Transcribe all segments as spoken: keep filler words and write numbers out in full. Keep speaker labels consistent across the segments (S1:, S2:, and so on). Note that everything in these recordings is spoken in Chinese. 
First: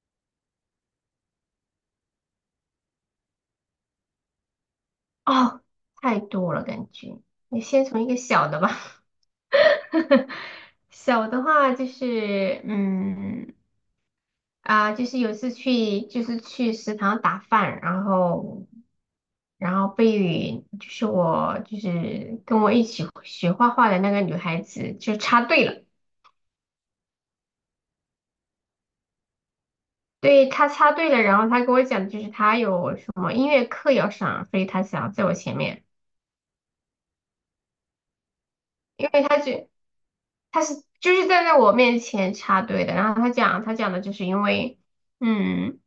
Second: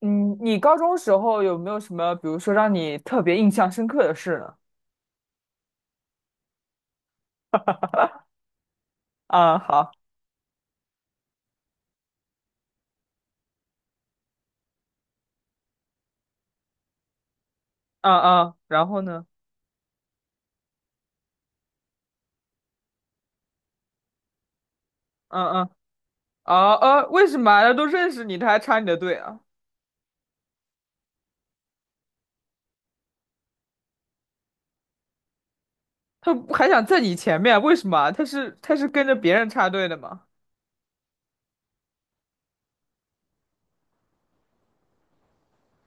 S1: 嗯，你高中时候有没有什么，比如说让你特别印象深刻的事呢？
S2: 哦，太多了，感觉。你先从一个 小的吧。
S1: 啊，好，
S2: 小的话就是，嗯，啊、就是有一次去，就是去食堂打饭，然
S1: 嗯嗯，
S2: 后，
S1: 然后呢？
S2: 然后被就是我就是跟我一起学画画的那个女孩子就插
S1: 嗯
S2: 队
S1: 嗯，
S2: 了。
S1: 啊呃，为什么啊他都认识你，他还插你的队啊？
S2: 对，她插队了，然后她跟我讲，就是她有什么音乐课要上，所以她想在我前面，
S1: 他还想在你前面，为什么啊他是他是跟
S2: 因
S1: 着
S2: 为
S1: 别
S2: 她
S1: 人插
S2: 就。
S1: 队的吗？
S2: 他是就是站在我面前插队的，然后他讲他讲的就是因为，嗯，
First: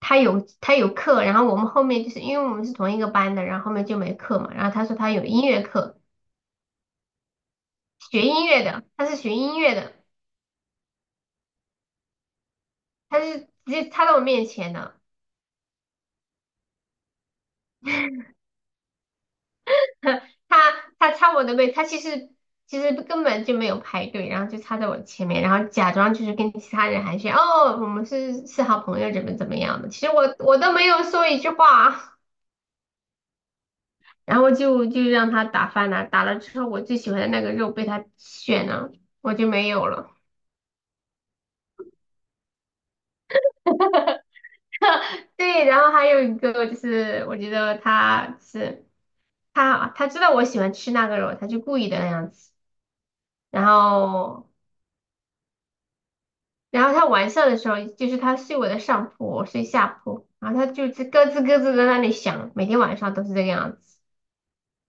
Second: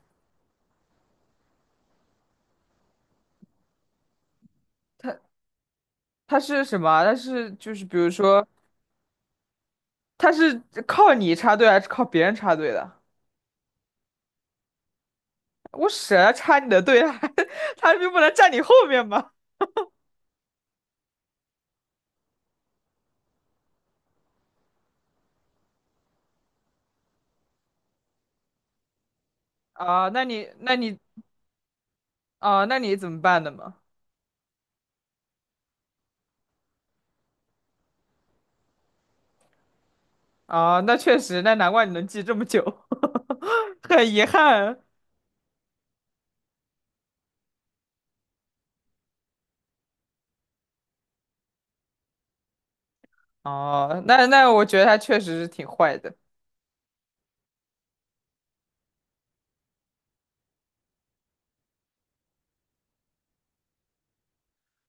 S2: 他有他有课，然后我们后面就是因为我们是同一个班的，然后后面就没课嘛，然后他说他有
S1: 他
S2: 音乐课，
S1: 他是什么啊他是就是比如
S2: 学音
S1: 说，
S2: 乐的，他是学音乐的，
S1: 他是靠你插队还是靠别人插队的？
S2: 他是直接插到我面前的。
S1: 我舍得插你的队啊，还 他就不能站你后面吗？
S2: 他他插我的位，他其实其实根本就没有排队，然后就插在我前面，然后假装就是跟其他人寒暄，哦，我们是是好朋友，怎么怎么样的，其
S1: 啊，
S2: 实
S1: 那
S2: 我
S1: 你
S2: 我都
S1: 那
S2: 没
S1: 你
S2: 有说一句话。
S1: 啊，那你怎么办的嘛？
S2: 然后就就让他打饭了，打了之后我最喜欢的那个肉被他选了，我就没有了。
S1: 啊，那确实，那难怪你能记这么久，很遗憾。
S2: 对，然后还有一个就是我觉得他是他他知道我喜欢吃那个肉，他就故意的那样子。然
S1: 哦，那那
S2: 后
S1: 我觉得他确实是挺坏的。
S2: 然后他晚上的时候，就是他睡我的上铺，我睡下铺，然后他就是咯吱咯吱地在那里响，每天晚上都是这个样子。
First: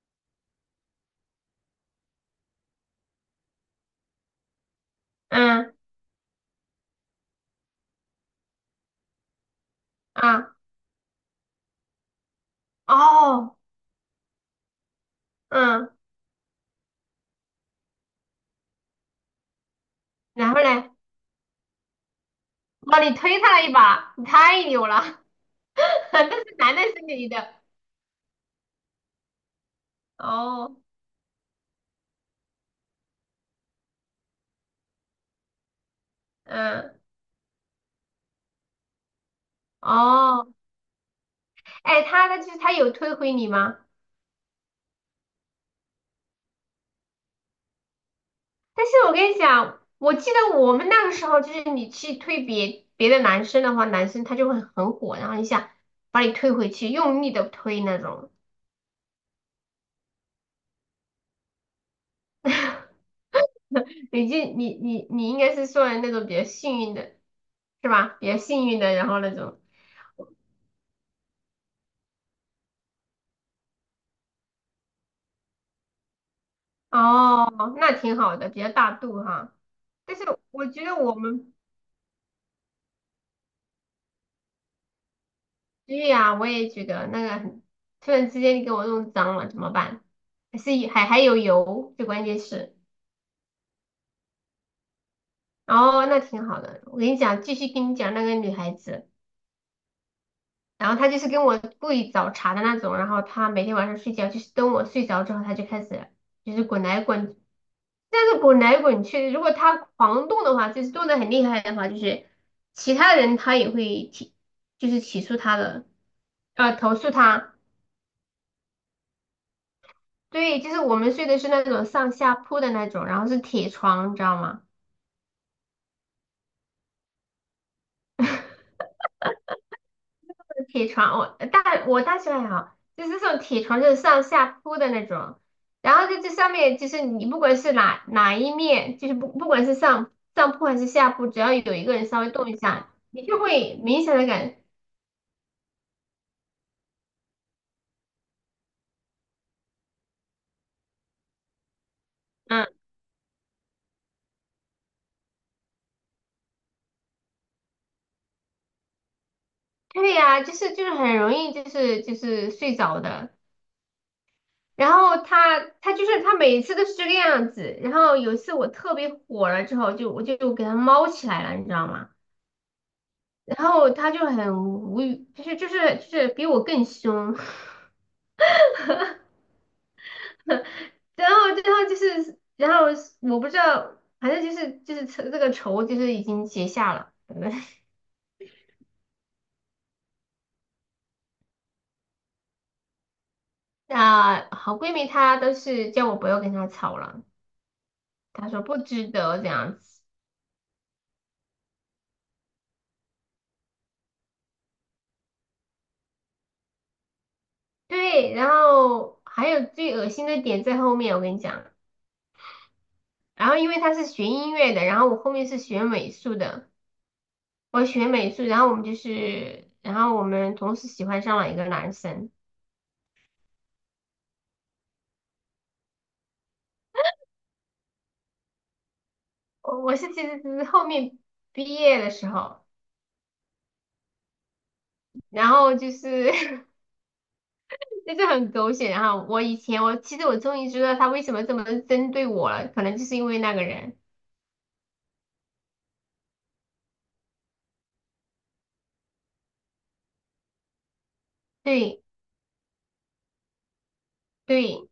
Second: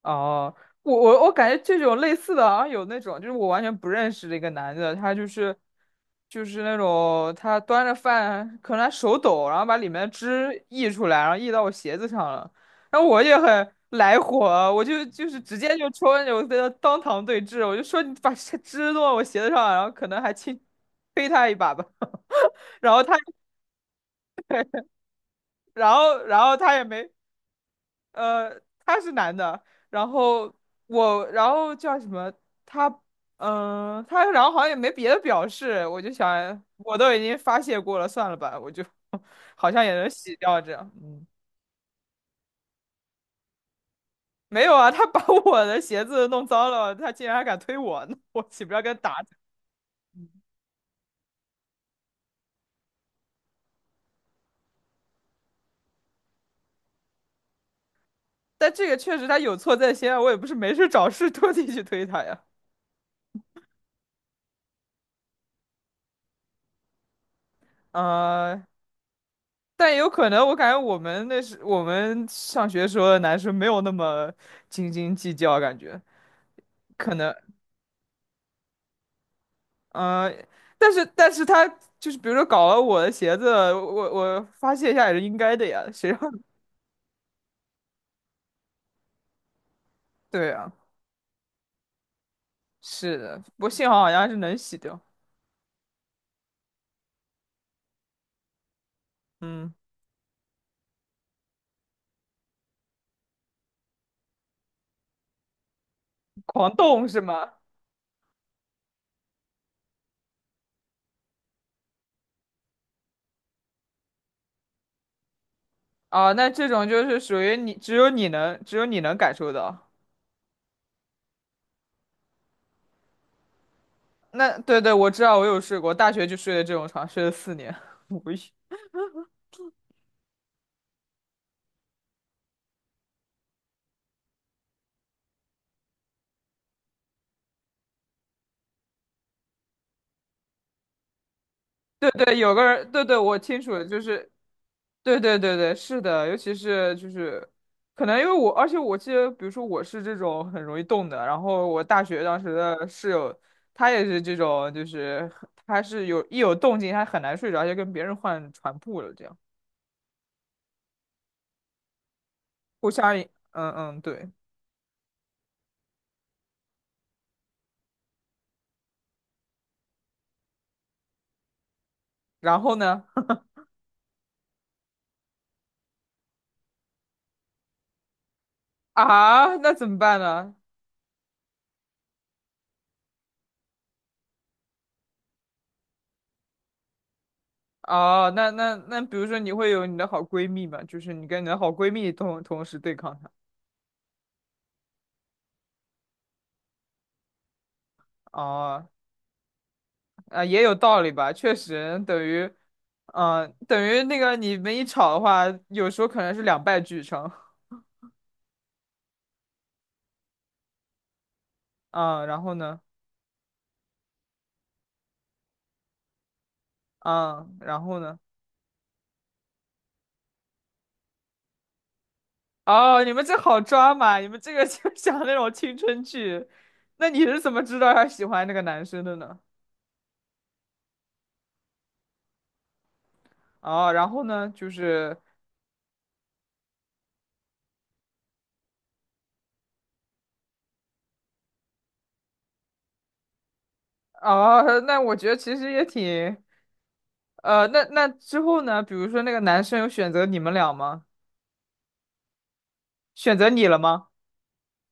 S1: 哦，我我我感觉这种类似的，好像有那种，就是我完全不认识的一个男的，他就是
S2: 嗯。
S1: 就是那种他端着饭，可能他手抖，然后把里面的
S2: 啊。
S1: 汁溢出来，然后溢到我鞋子上了，然后我也
S2: 哦。
S1: 很来火，我就就是直接就
S2: 嗯，
S1: 戳着我跟他当堂对峙，我就说你把这汁弄到我鞋子上，然后可能还
S2: 然
S1: 轻
S2: 后呢？
S1: 推他一把吧，然
S2: 哇，
S1: 后他
S2: 你推他了一把，你太牛了。
S1: 然 后
S2: 但
S1: 然
S2: 是
S1: 后他
S2: 男的
S1: 也
S2: 是
S1: 没。
S2: 女的？
S1: 呃，他是男的，然后
S2: 哦。
S1: 我，然后叫什么？他，嗯、他然后好像也没别的表示，我就想，
S2: 嗯。
S1: 我都已经发泄过了，算了吧，我就 好像也能洗
S2: 哦。
S1: 掉这样。嗯，
S2: 哎，他的就是他有推回你吗？
S1: 没有啊，他把 我的鞋子弄脏了，他竟然还敢推我呢，我岂不是要
S2: 但是
S1: 跟他
S2: 我
S1: 打
S2: 跟
S1: 起
S2: 你
S1: 来。
S2: 讲，我记得我们那个时候，就是你去推别别的男生的话，男生他就会很火，然后一下把你推回去，用力的推那种。
S1: 但这个确实他有错在先啊，我也不是没事找事特地去推他呀。
S2: 你就你你你应该是算那种比较幸运的，是吧？比较
S1: 呃，
S2: 幸运的，然后那种。
S1: 但也有可能，我感觉我们那时我们上学时候的男生没有那么斤斤计较，感觉。可能，
S2: 哦，那挺好的，比较大度哈。但是
S1: 呃，
S2: 我觉
S1: 但
S2: 得
S1: 是
S2: 我
S1: 但是
S2: 们。
S1: 他就是比如说搞了我的鞋子，我我发泄一下也是应该的呀，
S2: 对
S1: 谁让？
S2: 呀，我 也觉得那个很，突然之间你给我弄脏了怎么办？
S1: 对
S2: 还
S1: 啊，
S2: 是还还有油，最关键是。
S1: 是的，不过幸好好像是能洗掉，
S2: 哦，那挺好的。我跟你讲，继续跟你讲那个女孩子，
S1: 嗯，
S2: 然后她就是跟我故意找茬的那种，然后她每天晚上睡觉就是等我睡着之后，她就开始就是
S1: 狂
S2: 滚来
S1: 动是
S2: 滚，
S1: 吗？
S2: 但是滚来滚去。如果她狂动的话，就是动的很厉害的话，就是其他人她也会提，就是起诉她的，
S1: 啊，那这
S2: 呃，
S1: 种
S2: 投
S1: 就
S2: 诉
S1: 是属
S2: 她。
S1: 于你，只有你能，只有你能感受到。
S2: 对，就是我们睡的是那种上下铺的那种，然后是铁床，你知道
S1: 那
S2: 吗？
S1: 对对，我知道，我有睡过，大学就睡的这种床，睡了四年，无语。
S2: 铁床，我呃大我大学还好，就是这种铁床就是上下铺的那种，然后在这上面就是你不管是哪哪一面，就是不不管是上上铺还是下铺，只要有一个人
S1: 对
S2: 稍微
S1: 对，
S2: 动
S1: 有
S2: 一
S1: 个
S2: 下，
S1: 人，对对，
S2: 你
S1: 我
S2: 就
S1: 清楚
S2: 会
S1: 了，就
S2: 明显的
S1: 是，
S2: 感。
S1: 对对对对，是的，尤其是就是，可能因为我，而且我记得，比如说我是这种很容易动的，然后我大学当时
S2: 嗯，
S1: 的室友，她也是这种，就是她是有一有动静，她很难睡着，就跟别人换床铺了，这样
S2: 对呀、就是就是很容易就是就是睡
S1: 互
S2: 着
S1: 相影
S2: 的。
S1: 嗯嗯，对，
S2: 然后他他就是他每次都是这个样子，然后有一次我特别火了之后，就我就给他猫起来了，你知道吗？
S1: 然后呢，
S2: 然后他就很无语，就是就是就是比我更凶。
S1: 啊，那怎么办呢？
S2: 然后然后就是然后我不知道，反正就是就是这个仇就是已经结下了。
S1: 哦，那那那，比如说你会有你的好闺蜜嘛，就是你跟你的好闺蜜同同时对抗她。
S2: 那好闺蜜她都是叫我不要跟她吵了，她说不
S1: 哦，
S2: 值得这样子。
S1: 啊，也有道理吧，确实等于，嗯、等于那个你们一吵的话，有时候可能是两败俱伤。
S2: 对，然后还有最恶心的点在后面，我跟你讲。
S1: 嗯，然后呢？
S2: 然后因为他是学音乐的，然后我后面是学美术的，
S1: 嗯，然
S2: 我
S1: 后
S2: 学
S1: 呢？
S2: 美术，然后我们就是，然后我们同时喜欢上了一个男生。
S1: 哦，你们这好抓嘛，你们这个就 像那种青春剧。那你是怎么知道他喜欢那个男生的呢？
S2: 我我是其实只是后面毕业的时候，
S1: 哦，然后呢，就是，
S2: 然后就是 就是很狗血，然后我以前我其实我终于知道他为什么这么针对我了，可能就是因为那个人。
S1: 哦，那我觉得其实也挺，呃，那那之后呢？比如说那个男生有选择你们俩吗？
S2: 对
S1: 选择你了吗？
S2: 对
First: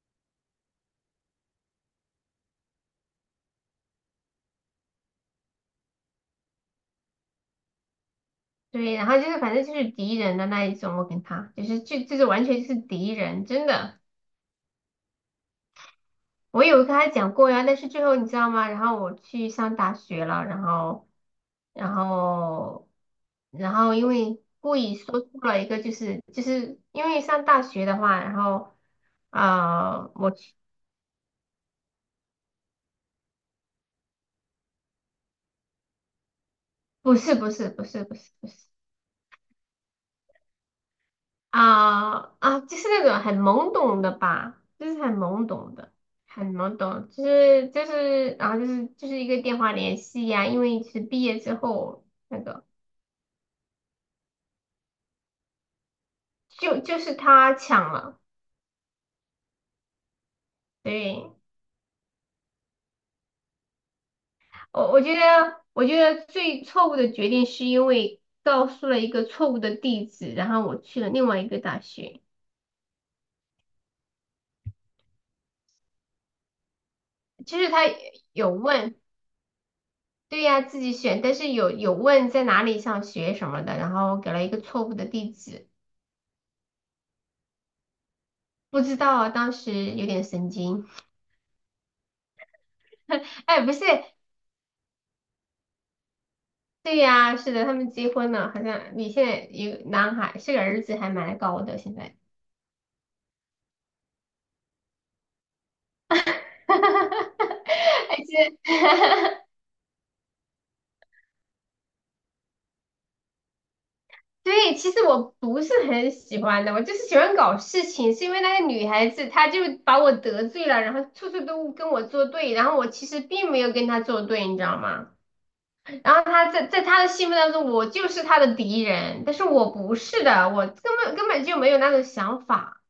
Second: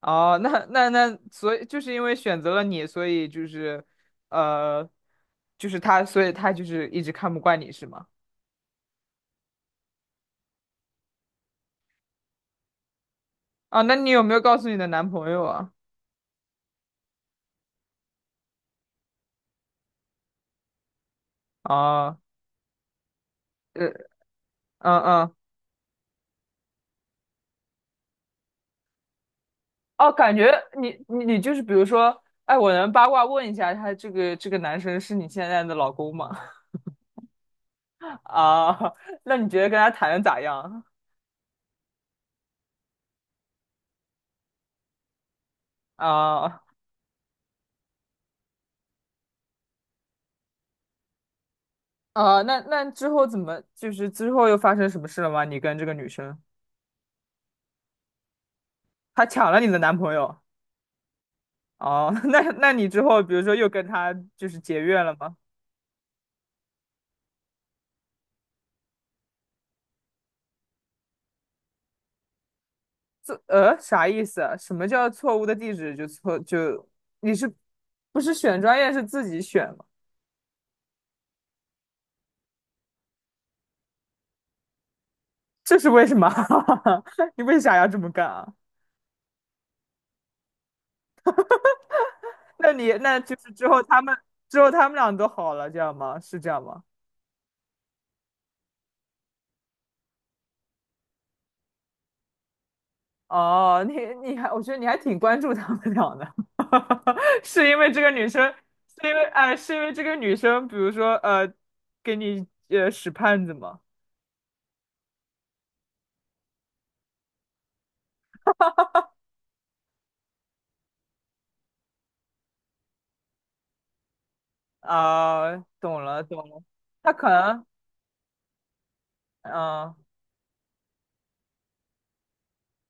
S1: 哦，那那那，所以就是因为选择了你，所以就是，呃，就是他，所以他就是一直看不惯你是吗？
S2: 对，然后就是反正就是敌人的那一种，我跟他就是就就是完全就是敌人，真
S1: 啊，那
S2: 的。
S1: 你有没有告诉你的男朋友啊？
S2: 我有跟他讲过呀，但是最后你知道吗？然后我去上大学了，然后，然
S1: 啊，
S2: 后，然
S1: 呃，
S2: 后因为故
S1: 嗯
S2: 意说
S1: 嗯，
S2: 出了一个，就是就是因为上大学的话，然后，啊，
S1: 哦，
S2: 我
S1: 感觉
S2: 去。
S1: 你你你就是比如说，哎，我能八卦问一下，他这个这个男生是你现在的老公吗？
S2: 不是不是不是不 是不是。
S1: 啊，那你觉得跟他谈的咋样？
S2: 啊啊，就是那种很懵懂的吧，就是很懵懂的，很
S1: 啊
S2: 懵懂，就是就是，然后就是就是一个电话联系呀，因为是毕业之后那
S1: 啊，那
S2: 个，
S1: 那之后怎么就是之后又发生什么事了吗？你跟这个女生，
S2: 就就是他抢了，
S1: 她抢了你的男朋友？
S2: 对。
S1: 哦，那那你之后比如说又跟他就是结
S2: 我我
S1: 怨了
S2: 觉
S1: 吗？
S2: 得，我觉得最错误的决定是因为告诉了一个错误的地址，然后我去了另外一个大学。
S1: 这呃啥意思啊什么叫错误的地址就错就你是
S2: 就是他
S1: 不是
S2: 有
S1: 选专业
S2: 问，
S1: 是自己选吗？
S2: 对呀，自己选，但是有有问在哪里上学什么的，然后给了一个错误的地址，
S1: 这是为什么？你为啥要这么干啊？
S2: 不知道啊，当时有点神经。
S1: 那你那就是
S2: 哎，
S1: 之
S2: 不是。
S1: 后他们之后他们俩都好了，这样吗？是这样吗？
S2: 对呀，是的，他们结婚了，好像你现在有男孩，是个儿子，还蛮高的，现在。
S1: 哦，你你还我觉得你还挺关注他们俩的，
S2: 哈哈哈哈 哈。
S1: 是因为这个
S2: 而
S1: 女
S2: 且
S1: 生，是因为哎、是因为这个女生，比如说呃，给你呃使绊子吗？
S2: 对，其实我不是很喜欢的，我就是喜欢搞事情，是因为那个女孩子她就把我得罪了，然后处处都跟我作对，然后我其实并没有跟她作对，你知道吗？
S1: 啊，懂
S2: 然后
S1: 了
S2: 她
S1: 懂了，
S2: 在在她的
S1: 他
S2: 心
S1: 可
S2: 目当
S1: 能，
S2: 中，我就是她的敌人，但是我
S1: 嗯、
S2: 不是的，我根本根本就没有那种想法。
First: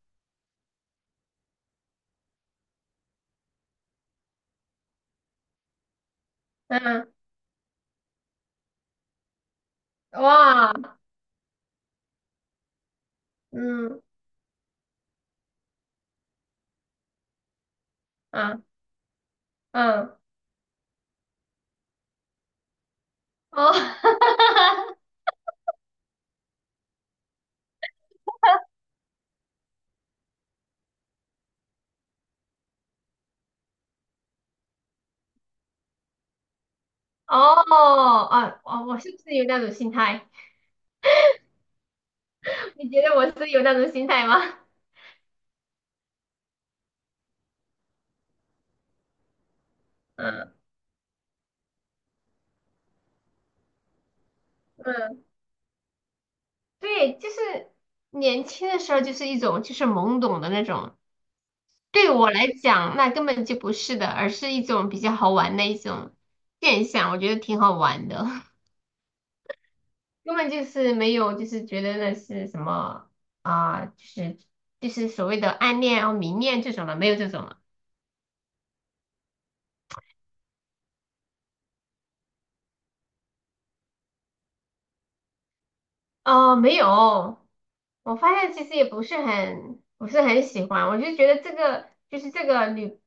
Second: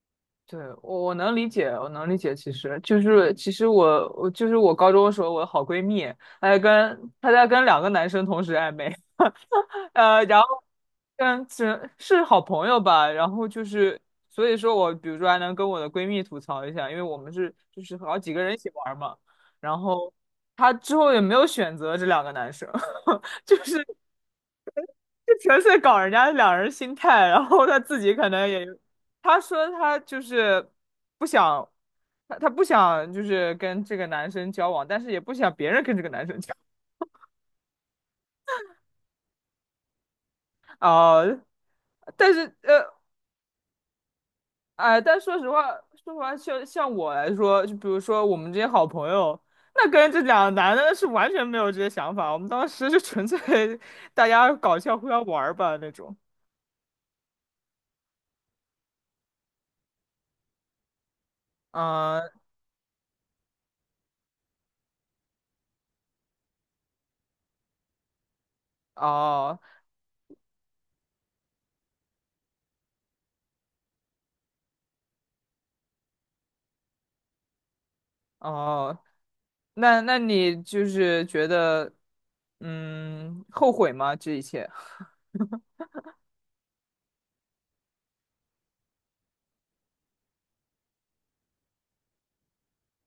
S1: 对，我我能理解，我能理解。其实就是其实我我就是我高中的时候，我的好闺蜜，她在
S2: 嗯。
S1: 跟她在跟两个男生同时暧昧，呃，然后
S2: 哇。
S1: 跟是是好朋友吧，然后就是
S2: 嗯。
S1: 所以说我比如说还能跟我的闺蜜吐槽一下，因为我们是就是好几个人一
S2: 啊。
S1: 起玩嘛，然后
S2: 嗯。
S1: 她之后也没有选择这两个男生。就
S2: 哦。
S1: 是 就纯粹搞人家两人心态，然后他自己可能也，他说他就是不想，他他不想就是跟这个男生交往，但是也不想别人跟这个男生交
S2: 哦。啊。哦，我是不是有那种心态？
S1: 往。哦、但是
S2: 你
S1: 呃
S2: 觉得我是有那种心态吗？
S1: 哎、但说实话，说实话，像像我来说，就比如说我们这些好朋友，那跟这两个
S2: 嗯
S1: 男的是完全没有这些想法，我们当时就纯粹大家搞笑互相
S2: 嗯。
S1: 玩儿吧那种。
S2: 对，就是年轻的时候就是一种就是懵懂的那种，对我
S1: 嗯，
S2: 来讲那根本就不是的，而是一种比较好玩的一种现象，我觉得挺好玩的。
S1: 哦
S2: 根本就是没有就是觉得那是什么啊、就是就是所谓的暗恋啊、迷恋这种的，没有这种。
S1: 哦。那那你就是觉得，嗯，后悔吗？这一切？
S2: 哦，没有，我发现其实也不是很不是很喜欢，我就觉得这个就是这个女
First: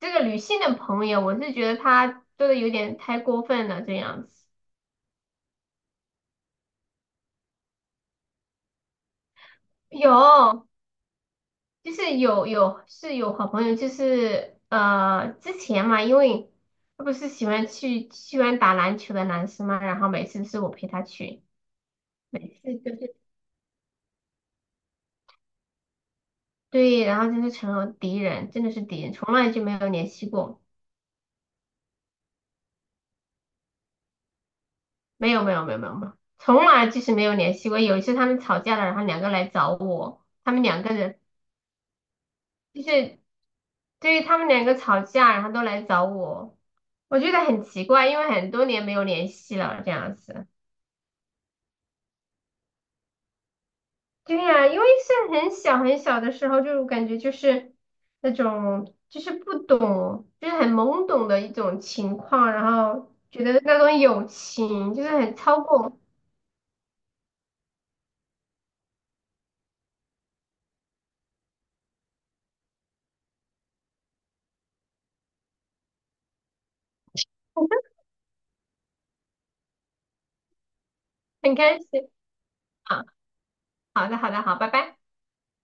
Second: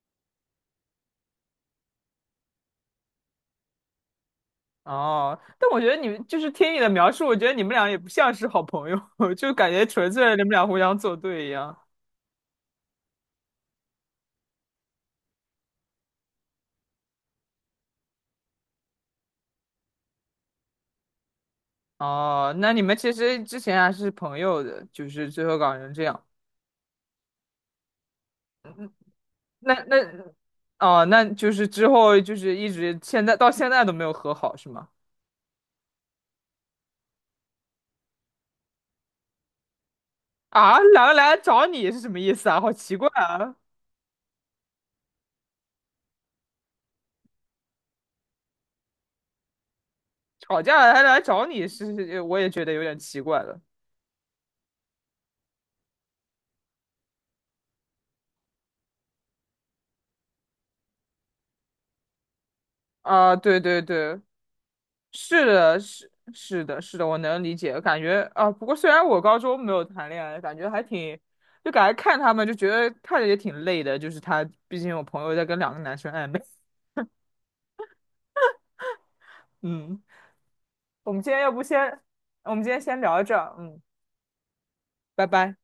S2: 这个女性的朋友，我是觉得她做的有点太过分了这样子。
S1: 哦，但我觉得你们就是听你的描述，我觉得你们俩也不像是好朋友，就感觉纯粹你们俩
S2: 有，
S1: 互相作对一样。
S2: 就是有有是有好朋友，就是呃之前嘛，因为他不是喜欢去喜欢打篮球的男生嘛，然后每次是我陪他去，
S1: 哦，那
S2: 是
S1: 你
S2: 就
S1: 们其
S2: 是
S1: 实之前还是朋友的，就是最后搞成这样。
S2: 对，然后就是成了敌人，真的是
S1: 嗯，
S2: 敌人，从来就没
S1: 那
S2: 有
S1: 那，
S2: 联系过。
S1: 哦，那就是之后就是一直现在到现在都没有和好，是吗？
S2: 没有没有没有没有没有，从来就是没有联系过。有一次他们吵架了，然后两个来找我，他们
S1: 啊，
S2: 两个
S1: 两个
S2: 人
S1: 来找你是什么意思啊？好
S2: 就
S1: 奇怪
S2: 是
S1: 啊！
S2: 对于他们两个吵架，然后都来找我，我觉得很奇怪，因为很多年没有联系了这样子。
S1: 吵架了还来找你，是是我也觉得有点奇怪了。
S2: 对呀，因为是很小很小的时候，就感觉就是那种就是不懂，就是很懵懂的一种情况，然后
S1: 啊，
S2: 觉
S1: 对
S2: 得那
S1: 对
S2: 种
S1: 对，
S2: 友情就是很
S1: 是
S2: 超
S1: 的，
S2: 过。
S1: 是是的，是的，我能理解。感觉啊，不过虽然我高中没有谈恋爱，感觉还挺，就感觉看他们就觉得看着也挺累的。就是他，毕竟有朋友在跟两个男生暧昧。嗯，我们今天要
S2: 很
S1: 不
S2: 开心
S1: 先，我们今天先
S2: 啊。
S1: 聊到这儿。嗯，
S2: 好的好的好，拜拜。
S1: 拜拜。